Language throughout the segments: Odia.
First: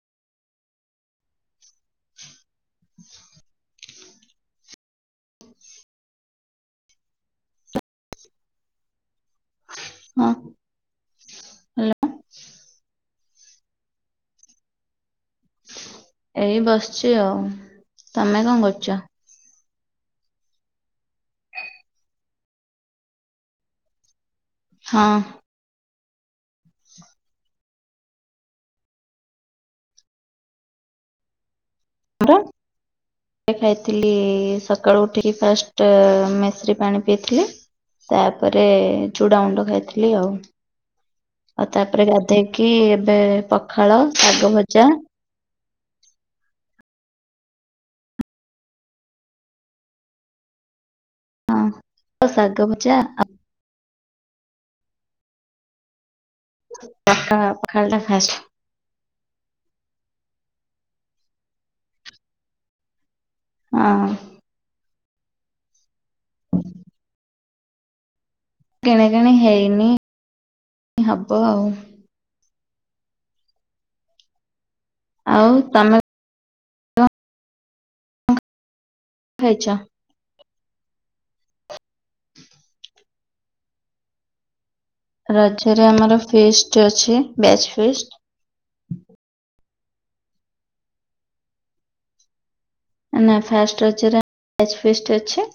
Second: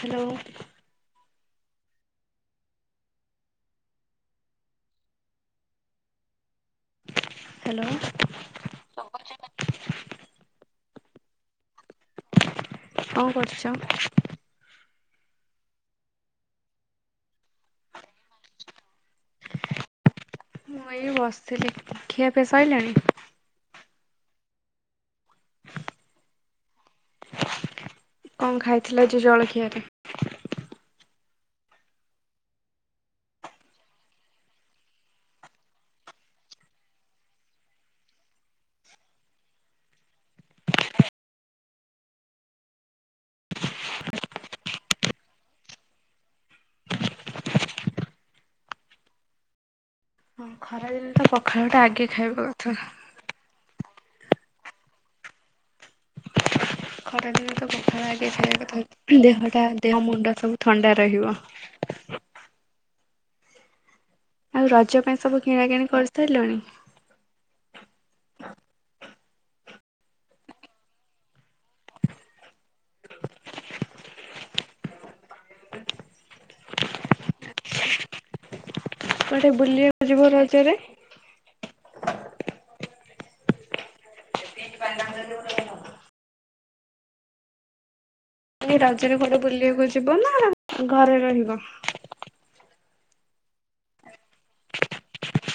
ହ୍ୟାଲୋ। ହ୍ୟାଲୋ। ହଁ ହ୍ୟାଲୋ। କଣ କରୁଛ? ଏଇ ବସିଛି ଆଉ ତମେ କଣ କରୁଚ? ମୁଁ ଏଇ ବସିଥିଲି। ଖିଆ ପିଆ ସରିଲାଣି? ହଁ। କଣ ଖାଇଥିଲ ଯୁ ଜଳଖିଆରେ? [unintelligible] ଖାଇଥିଲି ସକାଳୁ ଉଠି କି ଫାଷ୍ଟ୍ ମେଶ୍ରି ପାଣି ପିଇଥିଲି। ତାପରେ ଚୁଡ଼ା ଗୁଣ୍ଡ ଖାଇଥିଲି ଆଉ। ଆଉ ତାପରେ ଗାଧେଇକି ଏବେ ପଖାଳ, ଶାଗ ଭଜା ହଁ ଖରାଦିନ ତ ହଁ ପଖାଳ ଟା ଆଗେ ଆଉ ଖାଇବା ଶାଗ କଥା। ଭଜା ଆଉ ଖରା ପଖାଳ ଦିନେ ତ ଟା ପଖାଳ ଆଗେ ଫାଷ୍ଟ ଖାଇବା କଥା। ଦେହଟା ଦେହ ମୁଣ୍ଡ ସବୁ ଥଣ୍ଡା ରହିବ। ହଁ। ଆଉ ରଜ ପାଇଁ ସବୁ କିଣା କିିଣି କରିସାରିଲାଣି? କିଣାକିଣି ହେଇନି ହବ ଆଉ। ଆଉ ତମେ କଣ କୁଆଡ଼େ ଖାଇଛ? ବୁଲିବାକୁ ଯିବ ରଜରେ? ରଜ ରେ ଆମର ଫିଷ୍ଟ ଅଛି ବ୍ୟାଚ ଫିଷ୍ଟ। ରଜରେ କୁଆଡ଼େ ବୁଲିବାକୁ ଯିବ ନା ଘରେ ରହିବ? ନା ଫାଷ୍ଟ ରଜରେ ବ୍ୟାଚ ଫିଷ୍ଟ ଅଛି।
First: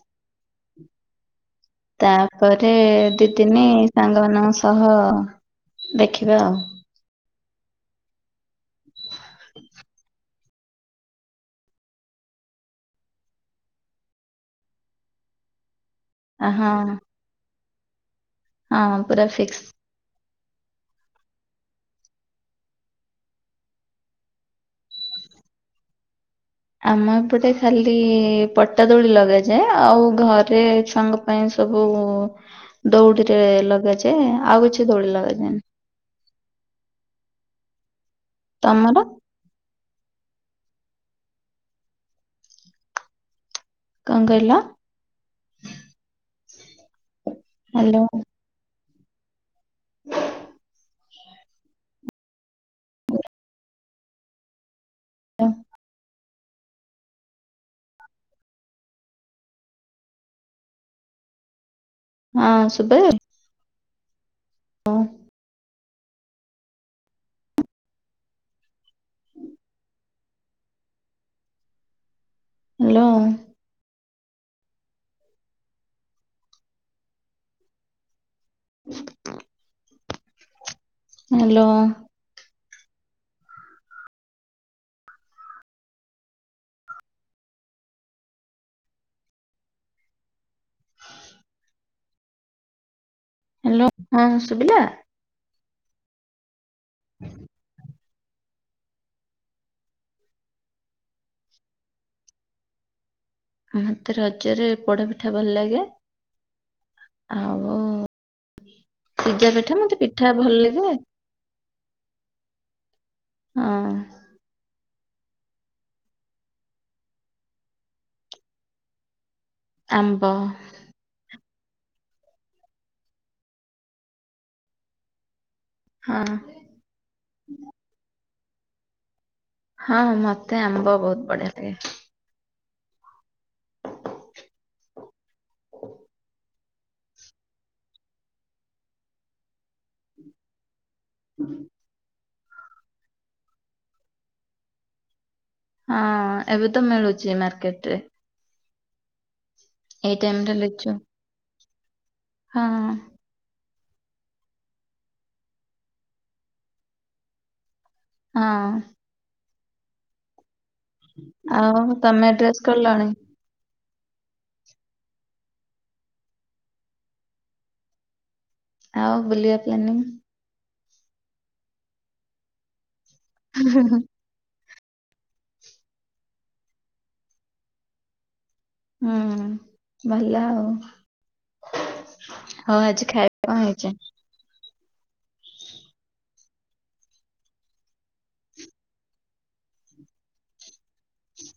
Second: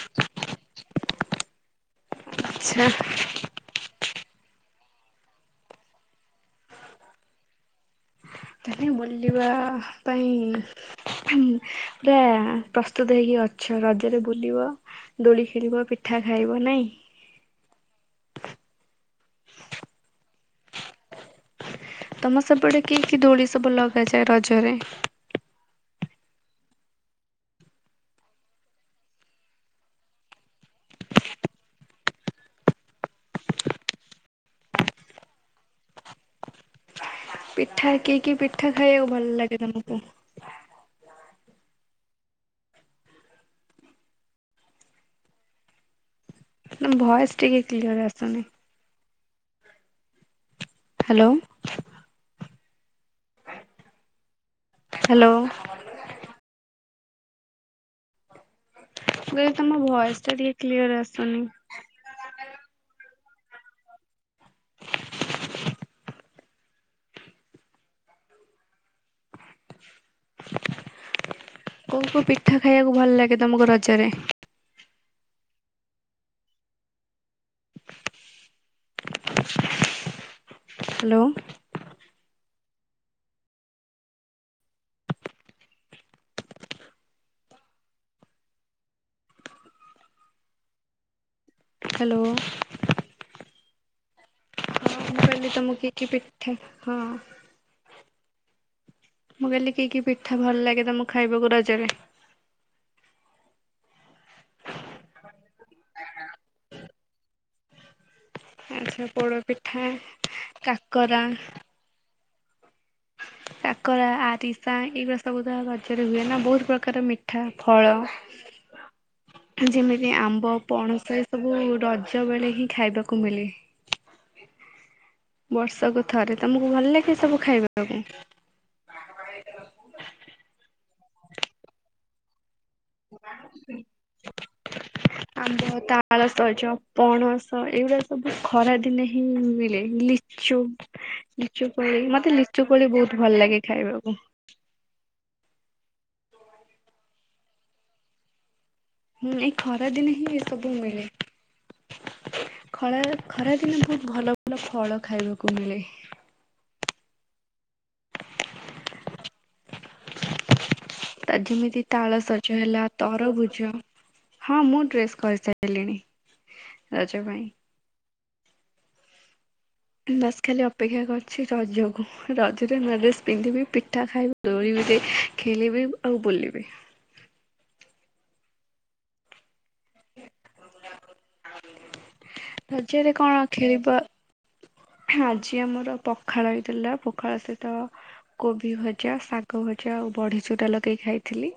ତାପରେ ଆଚ୍ଛା ଦି ତିିନି ସାଙ୍ଗମାନଙ୍କ ସହ ଦେଖିବା ଆଉ ତାହାଲେ ବୁଲିବା ପାଇଁ ପୁରା ପ୍ରସ୍ତୁତ ହେଇକି ଅଛ ରଜରେ ବୁଲିବ। ଦୋଳି ଖେଳିବ, ପିଠା ଆ ଖାଇବ, ହଁ ନାଇଁ। ହଁ ପୁରା ଫିକ୍ସ। ତମ ସେପଟେ କି କି ଦୋଳି ସବୁ ଲଗାଯାଏ ରଜରେ? ଆମ ଏପଟେ ଖାଲି ପଟା ଦୋଳି ଲଗାଯାଏ ଆଉ ଘରେ ସାଙ୍ଗ ପାଇଁ ସବୁ ଦଉଡ଼ିରେ ଲଗାଯାଏ ଆଉ କିଛି ଦୋଳି ଲଗାଯାଏନି। ପିଠା କି କି ପିଠା ତମର ଖାଇବାକୁ ଭଲ ଲାଗେ ତମକୁ? କଣ କହିଲ। ଭଏସ୍ ଟିକେ ହ୍ୟାଲୋ କ୍ଲିୟର ଆସୁନି। ହ୍ୟାଲୋ। ହ୍ୟାଲୋ। କହିଲି ତମ ଭଏସ ଟା ଟିକେ କ୍ଲିୟର ଆସୁନି। ଆଁ ଶୁଭା [inaudible] କୋଉ କୋଉ ପିଠା ଖାଇବାକୁ ହ୍ୟାଲୋ ଭଲ ଲାଗେ ତମକୁ ର ଜ ରେ? ହ୍ୟାଲୋ। ହ୍ୟାଲୋ। ହ୍ୟାଲୋ ହଁ ସୁବଲା? ମୁଁ କହିଲି ତମ କୁ କିଏ [unintelligible] ହଁ। ମୁଁ କହିଲି କି କି ପିଠା ଭଲ ଲାଗେ ତମକୁ ଖାଇବାକୁ ରଜରେ? ମତେ ରଜରେ ପୋଡପିଠା ଭଲ ଲାଗେ ଆଉ ଆଚ୍ଛା ପୋଡ ସିଜା ପିଠା ମତେ ପିଠା ଭଲ ଲାଗେ। [unintelligible] ହଁ। କାକରା ଆରିସାଏ ଏଇଗୁଡା ସବୁ ତା ରଜରେ ହୁଏ ନା ବହୁତ ପ୍ରକାର ମିଠା ଫଳ ଯେମିତି ଆମ୍ବ ପଣସ ଏ ସବୁ ରଜ ବେଳେ ହିଁ ଖାଇବାକୁ ମିଳେ। ବର୍ଷକୁ ହଁ ଥରେ ତମକୁ ଭଲ ଲାଗେ ସବୁ ଖାଇବାକୁ? ହଁ ମତେ ଆମ୍ବ ବହୁତ ବଢିଆ ଲାଗେ। [unintelligible] ଆମ୍ବ ତାଳସଜ ପଣସ ଏଇଗୁଡା ସବୁ ଖରା ଦିନେ ହିଁ ମିଳେ ଲି ଚୁ ଲିଚୁ କୋଳି ମତେ ଲିଚୁ କୋଳି ବହୁତ ଭଲ ଲାଗେ ଖାଇବାକୁ। ହଁ ଏବେ ତ ମିଳୁଛି ମାର୍କେଟ ରେ। ହୁଁ ଏଇ ଖରା ଦିନେ ଏଇ ହିଁ ଏ ଟାଇମରେ ସବୁ ଲିଚୁ ମିଳେ ହଁ ଖଳା ଖରାଦିନେ ବହୁତ ଭଲ ଭଲ ଫଳ ଖାଇବାକୁ ମିଳେ। ହଁ। ତା ଧିମିତି ଆଉ ତାଳ ତମେ ସଜ ଡ୍ରେସ୍ ହେଲା କଲଣି ତରଭୁଜ ହଁ ମୁଁ ଡ୍ରେସ୍ କରିସାରିଲିଣି ରଜ ପାଇଁ। ଆଉ ବୁଲିବା ପ୍ଲାନିଙ୍ଗ? ବାସ୍ ଖାଲି ଅପେକ୍ଷା କରିଛି ରଜକୁୁ ରଜରେ ନୂଆଁ ଡ୍ରେସ୍ ପିନ୍ଧିବି ପିଠା ଖାଇବି ଦୋଳି ଗୁରେ ଖେଳିବି ଆଉ ବୁଲିବି। ହୁଁ ଭଲ ଆଉ। ଆଉ ଆଜି ରଜରେ ଖାଇବା କଣ ହେଇଛି? ଖେଳିବା ଆଜି ଆମର ପଖାଳ ହେଇଥିଲା ପଖାଳ ସହିତ କୋଭି ଭଜା ଶାଗ ଭଜା ଆଉ ବଢି ଚୁରା ଲଗେଇ ଖାଇଥିଲି।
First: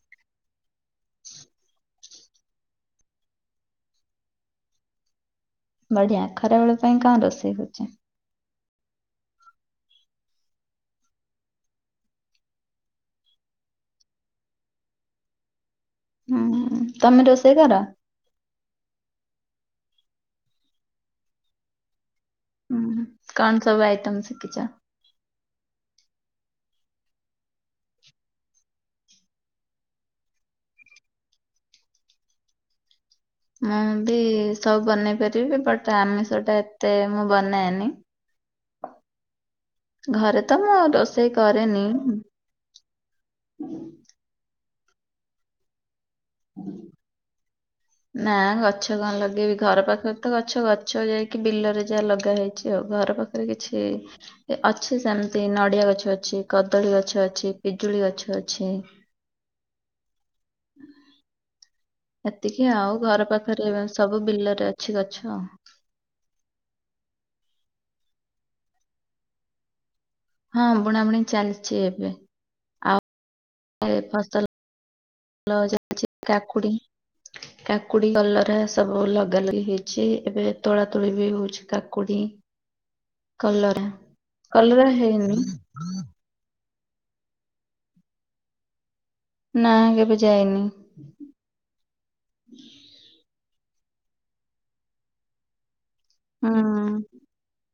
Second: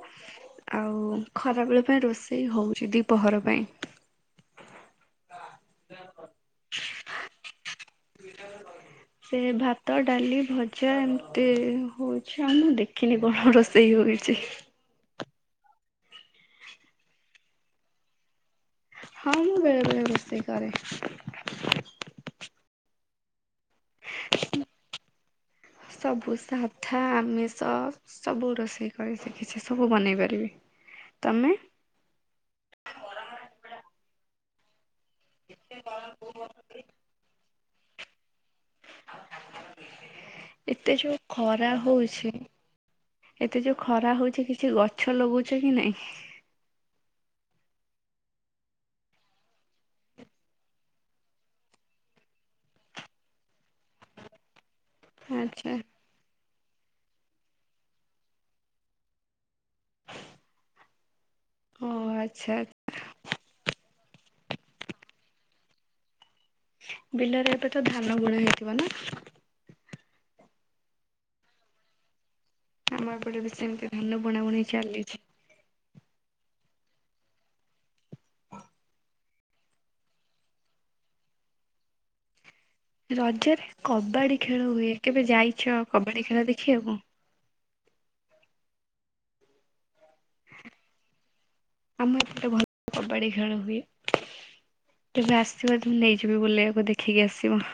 ଆଉ ଖରାବେଳ ପାଇଁ ରୋଷେଇ ହଉଛି ଦିପହର ପାଇଁ। ବଢିଆ ଖରା ବେଳ ପାଇଁ କଣ ରୋଷେଇ ହଉଛି? ସେ ଭାତ ଡାଲି ଭଜା ଏମିତି ହଉଛି ଆଉ ମୁଁ ଦେ ଖିନି କଣ ରୋଷେଇ ହଉଛି। ହୁଁ ତମେ ରୋଷେଇ କର? ହଁ ମୁଁ ବେଳେବେଳେ ରୋସେଇ କରେ। ହୁଁ କଣ ସବୁ ଆଇଟମ ଶିଖିଚ? ସବୁ ସାଧା ଆମିଷ ସବୁ ରୋଷେଇ କରି ଶିଖିଛି ସବୁ ବନେଇ ପାରିବି ତମେ? ମୁଁ ବି ସବୁ ବନେଇ ପାରିବି ବଟ ଆମିଷ ଟା ଏତେ ମୁଁ ବନାଏନି। ଘରେ ତ ମୁଁ ଏତେ ଯଉ ରୋଷେଇ ଖରା କରେନି ହଉଛି ଏତେ ଯୋଉ ଖରା ହଉଛି କିଛି ଗଛ ଲଗଉଛ କି ନାଇଁ? ହୁଁ। ହ ନା ଗଛ କଣ ଲଗେଇବି ଘର ପାଖରେ ତ ଗଛ ଗଛ ଯାଇକି ବିଲରେ ଯାହା ଲଗା ହେଇଛି ଆଉ ଘର ପାଖ ଖରେ କିଛି ଏ ଅଛି ସେମିତି ଆଚ୍ଛା ନଡିଆ ଗଛ ଅଛି କଦଳୀ ଗଛ ଅଛି ପିଜୁଳି ଗଛ ଅଛି। [inaudible] ଓ ଆଚ୍ଛା। ଏତିକି ଆଉ ଘର ପାଖରେ ସବୁ ବିଲରେ ଅଛି ଗଛ ଆଉ। ବିଲରେ ଏବେ ତ ଧାନ ବୁଣା ହେଇଥିବ ନା? ହଁ ବୁଣାବୁଣି ଚାଲିଛି ଏବେ। ଆଉ ଆମ ଏପଟେ ବି ସେମିତି ଏ ଧାନ ଫସଲ ବୁଣାବୁଣି ଚାଲିଛି। [unintelligible] କାକୁଡି କାକୁଡି କଲରା ସବୁ ଲଗା ଲଗି ହେଇ ଚି ଏବେ ତୋଳା ତୋଳି ବି ହଉଛି କାକୁଡି। ରଜରେ କଲରା କବାଡ଼ି ଖେଳ କଲରା ହୁଏ କେବେ ହେଇନି ଯାଇଛ କବାଡ଼ି ଖେଳ ଦେଖିବାକୁ। ନା କେବେ ଯାଇନି। ଆମ କେତେ ଭଲ କବାଡି ଖେଳନ୍ତି। ତବେ ଆସିବ ତ ନେଇଯିବି ବୁଲିବାକୁ ହୁଁ ଦେଖିକି ଆସିବ।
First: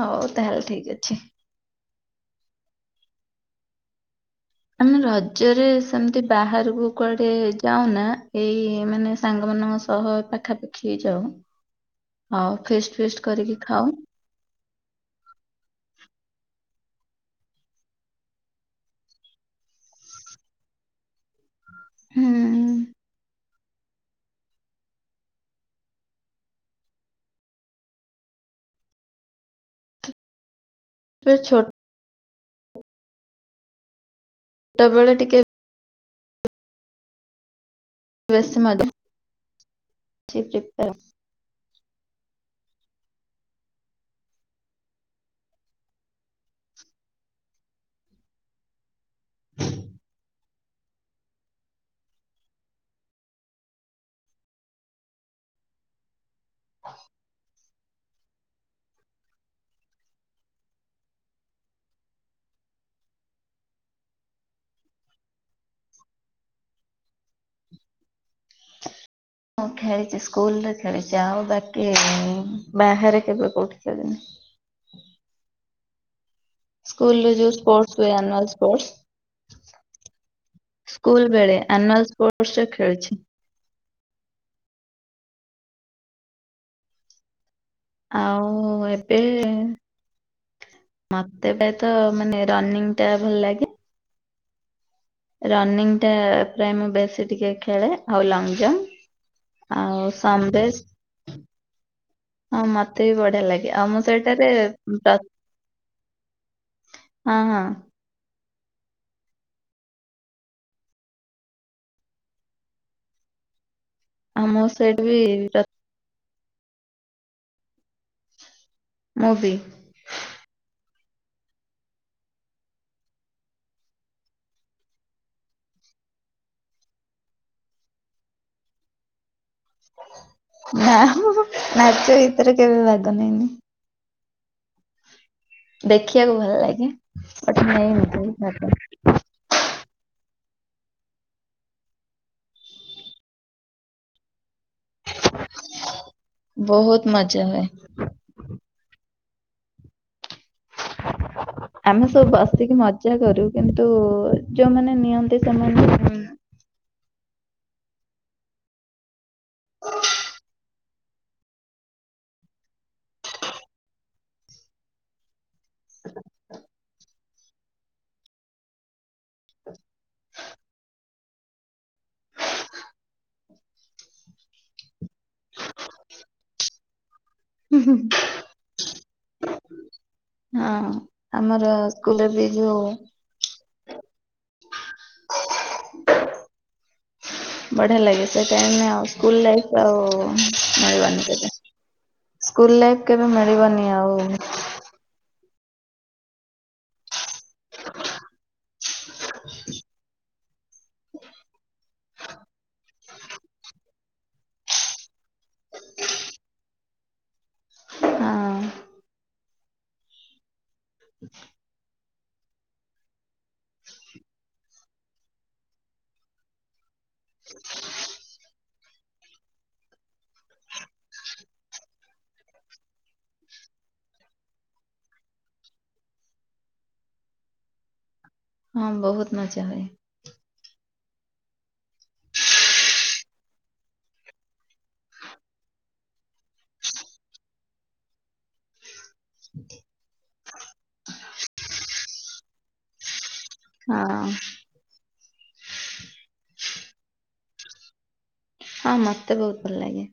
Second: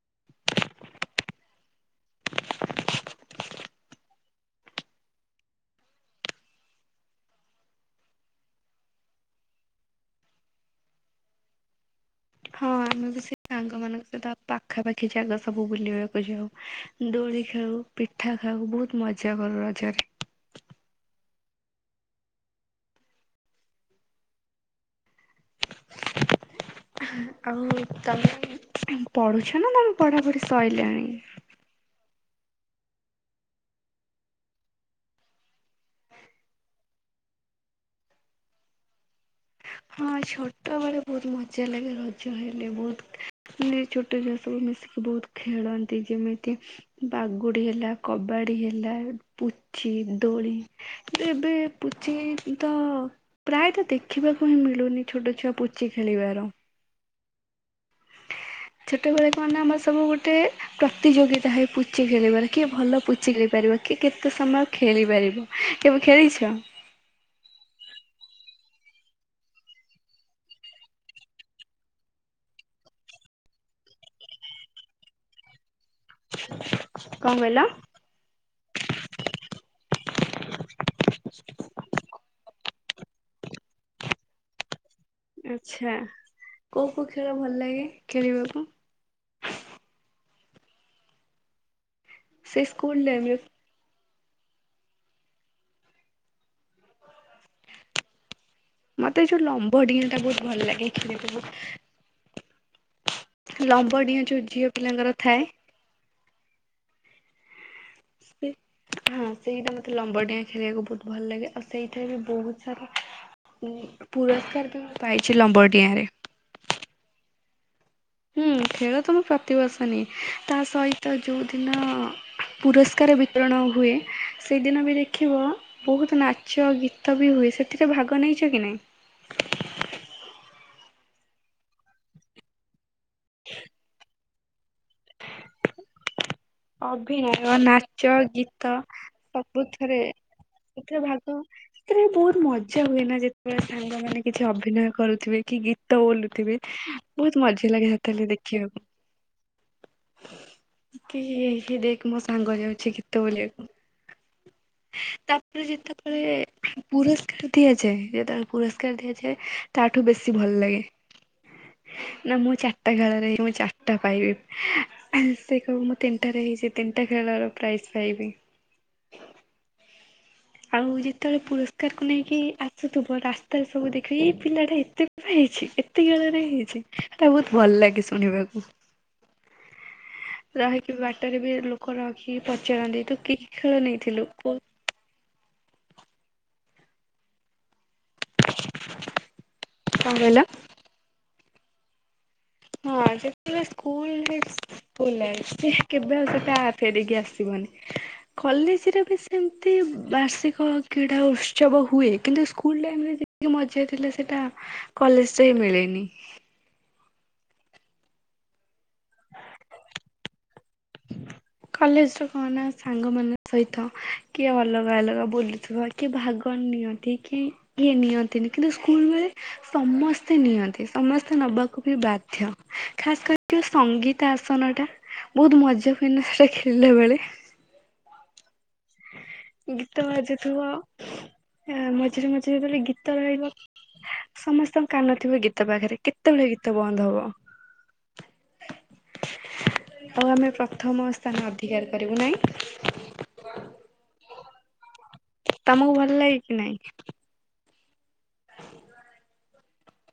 ହଉ ତାହେଲେ ଠିକ୍ ଅଛି। ଆମେ ରଜରେ ସେମିତି ବାହାରକୁ କୁଆଡେ ଯାଉନା ଏଇ ମାନେ ସାଙ୍ଗମାନଙ୍କ ସ ସହ ଏ ପାଖାପାଖି ଯାଉ। ଆଉ ହଁ ଫିଷ୍ଟ ଆମେ ଫିଷ୍ଟ ବି ସେଇ କରିକି ସାଙ୍ଗ ଖାଉ। ମାନଙ୍କ ସହିତ ପାଖାପାଖି ଜାଗା ସବୁ ବୁଲିବାକୁ ଯାଉ ଦୋଳି ଖେଳୁ ପିଠା ଖାଉ ବହୁତ ମଜା କରୁ ରଜରେ। ହୁଁ। [unintelligible] ଆଉ ତମେ ପଢୁଛ ନା ତମେ ପଢାପଢି ସଇଲାଣି। ଛୋ ଟ ବେଳେ ଟିକେ ବେଶି ମଜା ହଁ ଆସିଛି ପ୍ରିପେୟାର ଛୋଟବେଳେ ବହୁତ ମଜା ଲାଗେ ରଜ ହେଲେ ବହୁତ ମ ଛୋଟ [unintelligible] ସବୁ ମିଶିକି ବହୁତ ଖେଳନ୍ତି ଯେମିତି ବାଗୁଡି ହେଲା କବାଡି ହେଲା ପୁଛିି ଦୋଳି କି ଏବେ ପୁଛି ତ ପ୍ରାୟତଃ ଦେ ଦେଖିବାକୁ ହିଁ ମିଳୁନି ଛୋଟ ଛୁଆ ପୁଚି ଖେଳିବାର। ହ ଛୋଟ ବେଳେ କଣ ନା ଆମର ସବୁ ଗୋଟେ ପ୍ରତିଯୋଗିତା ହୋଇ ପୁଚି ଖେଳିବାରେ କିଏ ଭଲ ପୁଚି ଖେଳିପାରିବ କିଏ କେତେ ସମୟ ଖେଳିପାରିବ। କେବେ ଖେଳିଛ। ହ ମୁଁ ଖେଳିଛି ସ୍କୁଲରେ ଖେଳିଛି ଆଉ ବାକି ବାହାରେ କେବେ କଉଠି ଖେଳି। ସ୍କୁଲ ର କଣ ଯୋଉ କହିଲ? ସ୍ପୋର୍ଟସ ହୁଏ ଆନୁଆଲ ସ୍ପୋର୍ଟସ୍ ସ୍କୁଲ ବେଳେ ଆନୁଆଲ ସ୍ପୋର୍ଟସ ଖେଳିଛି। ଆଛା କୋଉ କୋଉ ଖେଳ ଭଲ ଲାଗେ? ଖେଳିବାକୁ? ଆଉ ଏବେ ମତେ ତ ମାନେ ସେ ରନିଂ ସ୍କୁଲ ଟା ଟାଇମରେ ଭଲ ଲାଗେ। ରନିଂ ଟା ପ୍ରାୟ ମୁଁ ବେଶୀ ଟିକେ ଖେଳେ ଆଉ ଲଙ୍ଗ ଜମ୍ପ ମତେ ଏ ଯୋଉ ଲମ୍ବ ଆଉ ଡିିଟା ବହୁତ ଭଲ ସମରେଶ ଲାଗେ। [unintelligible] ହଁ ମତେ ବି ବଢିଆ ଲାଗେ ଆଉ ଲମ୍ବ ମୁଁ ଡିଆଁ ଯୋଉ ସେଇଟାରେ ଝିଅ ପିଲାଙ୍କର ତ ଥାଏ ହଁ ହଁ। ସେ ହଁ ସେଇଟା ମୋତେ ଲମ୍ବ ଡିଆଁ ଖେଳିବାକୁ ବହୁତ ଭଲ ଲାଗେ ଆଉ ସେଇଥିରେ ବି ବହୁତ ସାରା ଉଁ ଆଉ ପୁରସ୍କାର ବି ମୁଁ ସେଇଠି ପାଇଛି ପ୍ର ଲମ୍ବଡିଆରେ। ହୁଁ ଖେଳ ତ ମୁଁ ପ୍ରତିବର୍ଷ ନିିଏ ତା ସହିତ ଯୋଉଦିନ ପୁରସ୍କାର ବିତରଣ ହୁଏ ସେଇଦିନ ବି ଦେଖିବ ବହୁତ ନାଚ ଗୀତ ବି ହୁଏ ସେଥିରେ ଭାଗ ନେଇଛ କି ନାହିଁ? ନା ହଁ ହଁ ନାଚ ଗୀତରେ କେବେ ଭାଗ ନେଇନି। ଦେଖିଆକୁ ଭଲ ଲା ଅଭିନୟ, ନାଚ, ଗୀତ ସବୁଥିରେ କୋଉଥିରେ ଭାଗ ଏତିରେ ବୋହୁତ ମଜା ହୁଏ ନା ଯେତେବେଳେ ସାଙ୍ଗମାନେ କିଛି ଅଭିନୟ କରୁଥିବେ କି ଗୀତ ବୋଲୁ ଥିବେ ବହୁତ ବୋହୁତ ହୁଏ। ମଜା ଲାଗେ ସେତେବେଲେ ଦେଖିବାକୁ। କି ଏ ଆମେ ଦେଖ ମୋ ସବୁ ସାଙ୍ଗ ବସିକି ଯାଉଛି ମଜା ଗୀତ କରୁ ବୋଲିବାକୁ କିନ୍ତୁ ଯୋଉମାନେ ନିଅନ୍ତି ତା ପରେ ସେମାନେ ହୁଁ ଯେତେବେଳେ ପୁରସ୍କାର ଦିଆଯାଏ ଯେତେଏଳେ ପୁରସ୍କାର ଦିଆଯାଏ ତାଠୁ ବେଶୀ ଭଲ ଲାଗେ। ନା ମୁଁ ଚାରିଟା ଖେଳରେ ଇ ମୁଁ ଚାରିଟା ପାଇବି ସେ କ ମ ତିନିଟାରେ ହେଇଚି ତିନିଟା ଖେଳର ପ୍ରାଇଜ୍ ପାଇବି। ଆଉ ଯେତେବେଳେ ପୁରସ୍କାରକୁ ନେଇକି ଆସୁଥିବ ରାସ୍ତାରେ ସବୁ ଦେଖିକି ଏଇ ପିଲାଟା ଏତେ ହେଇଚି ଏତେ ଖେଳରେ ହେଇଛି ତା ବହୁତ ଭଲ ଲାଗେ ଶୁଣିବାକୁ। ହ ହ ରହିକି ବାଟରେ ବି ଲୋକ ସ୍କୁଲରେ ରଖିକି ବି ଯୋଉ ପଚାରନ୍ତି ତୁ କିହ ଖେଳ ନେଇଥିଲୁ କୋଉ ବଢ଼ିଆ ଲାଗେ ସେ ଟାଇମ୍ ଆଉ ସ୍କୁଲ ଲାଇଫ କଣ ଆଉ କହିଲ? ମିଳିବନି କେବେ। ସ୍କୁଲ ଲାଇଫ କେବେ ମିଳିବନି ଆଉ। ବୁଲାଇସି କେବେ ଆଉ ସେଟା ଫେରିକି ଆସିବନି। କଲେଜରେ ବି ସେମିତି ବାର୍ଷିକ କ୍ରୀଡ଼ା ଉତ୍ସବ ହୁଏ କିନ୍ତୁ ସ୍କୁଲରେ ଏମିତି କି ମଜା ଥିଲା ସେଟା କଲେଜରେ ମିଳେନି। ହଁ ହ କଲେଜ ର କଣ ନା ସାଙ୍ଗମାନ ସହିତ କିଏ ଅଲଗା ଅଲଗା ବୁଲୁଥିବ। କିଏ ଭାଗ ନିଅନ୍ତି କି ଇଏ ନିଅନ୍ତିନି କିନ୍ତୁ ସ୍କୁଲ ବେଳେ ସମସ୍ତେ ନିଅନ୍ତି ସମସ୍ତେ ନବାକୁ ବି ବାଧ୍ୟ ଖାସ କରି ସଙ୍ଗୀତ ଆସନଟା ବୋହୁତ ମଜା ହୁଏ ନା ସେଇଟା ଖେଳିଲା ବେଳେ? ହଁ ବହୁତ ମଜା ହୁଏ। ଗୀତ ବାଜୁଥୁବ ମଝିରେ ମଝିରେ ଆ ଯେତେବେଳେ ଗୀତ ରହିବ ସମସ୍ତଙ୍କ କାନ ଥିବ ଗୀତ ପାଖରେ କେତେବେଳେ ଗୀତ ବନ୍ଦ ହବ। ଆଉ ଆମେ ପ୍ରଥମ ସ୍ଥାନ ଅଧିକାର କରିବୁ ନାଇଁ। ହଁ। ତମକୁ ଭଲ ଲାଗେ କି ନାଇଁ? ହଁ ମତେ ବୋହୁତ ଭଲ ଲାଗେ।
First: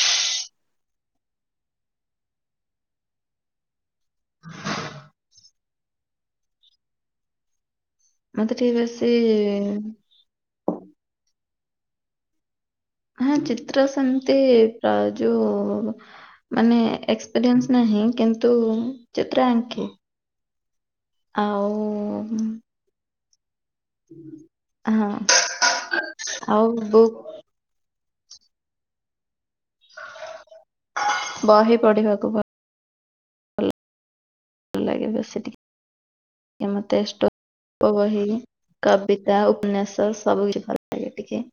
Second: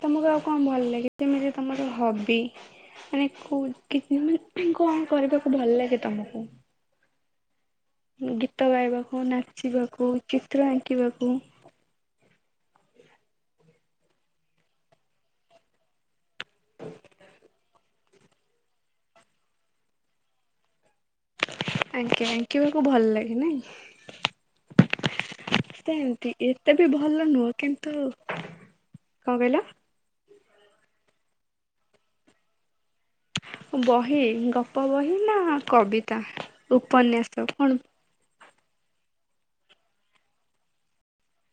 ତମକୁ ଆଉ କଣ ଭଲ ଲାଗେ ଯେମିତି ତମର ହବି? ମାନେ କୋଉ କି ମାନେ କଣ କରିବାକୁ ଭଲ ଲାଗେ ତମକୁ? ମତେ ଗୀତ ଟିକେ ବେଶୀ ଗାଇବାକୁ, ନାଚିବାକୁ, ଚିତ୍ର ଆଙ୍କିବାକୁ? ହଁ ଚିିତ୍ର ସେମ୍ତି ପ ଯୋଉ ମାନେ ଏକ୍ସପିରିଏନ୍ସ ନାହିଁ କିନ୍ତୁ ଚିତ୍ର ଆଙ୍କେ। ଆଉ ଆଜ୍ଞା ଆଙ୍କିବାକୁ ଭଲ ଲାଗେ ନାଇଁ? ହଁ ସେମତି ଆଉ ଏତେ ବି ବୁକ୍ ଭଲ ନୁହଁ କି ତୁ କଣ କହିଲ? ବହି ପଢ଼ିବାକୁ ବ ବହି ଭଲ ଗପ ଲାଗେ ବହି ନା ବେଶୀ କବିତା ଟିକେ ମତେ ଷ୍ଟୋ ଉପନ୍ୟାସ କଣ? ବହି। କବିତା ଉପନ୍ୟାସ ସବୁ କି ଭଲ ଲାଗେ ଟିକେ।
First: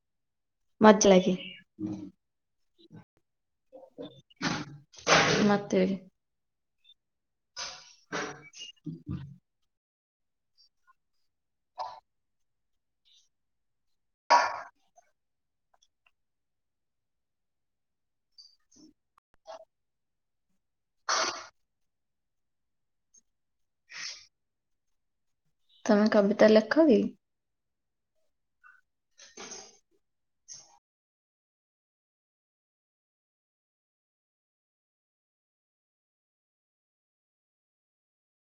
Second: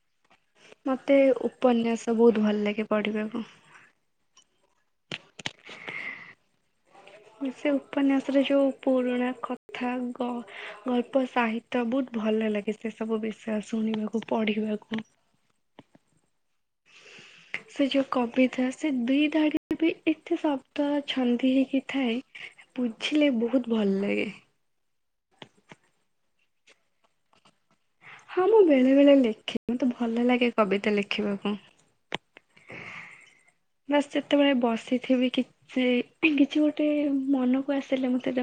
ମଜା ମତେ ଲାଗେ ଉପନ୍ୟାସ ବହୁତ ଭଲ ଲାଗେ ପଢିବାକୁ। ମତେ ବି। ସେ ଉପନ୍ୟାସର ଯୋଉ ପୁରୁଣା କଥା ଗଳ୍ପ ସାହିତ୍ୟ ବହୁତ ଭଲ ଲାଗେ ସେ ସବୁ ବିଷୟ ଶୁଣିବାକୁ। ପଢ଼ିବାକୁ। ସେ ଯୋଉ କବିତା ସେ ଦିଇ ଧାଡିରେ ବି ଏତେ ଶବ୍ଦ ଛନ୍ଦି ହେଇକି ଥାଏ। ବୁଝିଲେ ବହୁତ ଭଲ ଲାଗେ। ତମେ କବିତା ଲେଖ କି? ହଁ ମୁଁ ବେଳେ ବେଳେ ଲେଖେ ମତେ ଭଲ ଲାଗେ କବିତା ଲେଖିବାକୁ। ବାସ୍ ଯେତେବେଳେ ବସିଥିବି କିଛି, କିଛି ଗୋଟେ ମନକୁ ଆସିଲେ ମତେ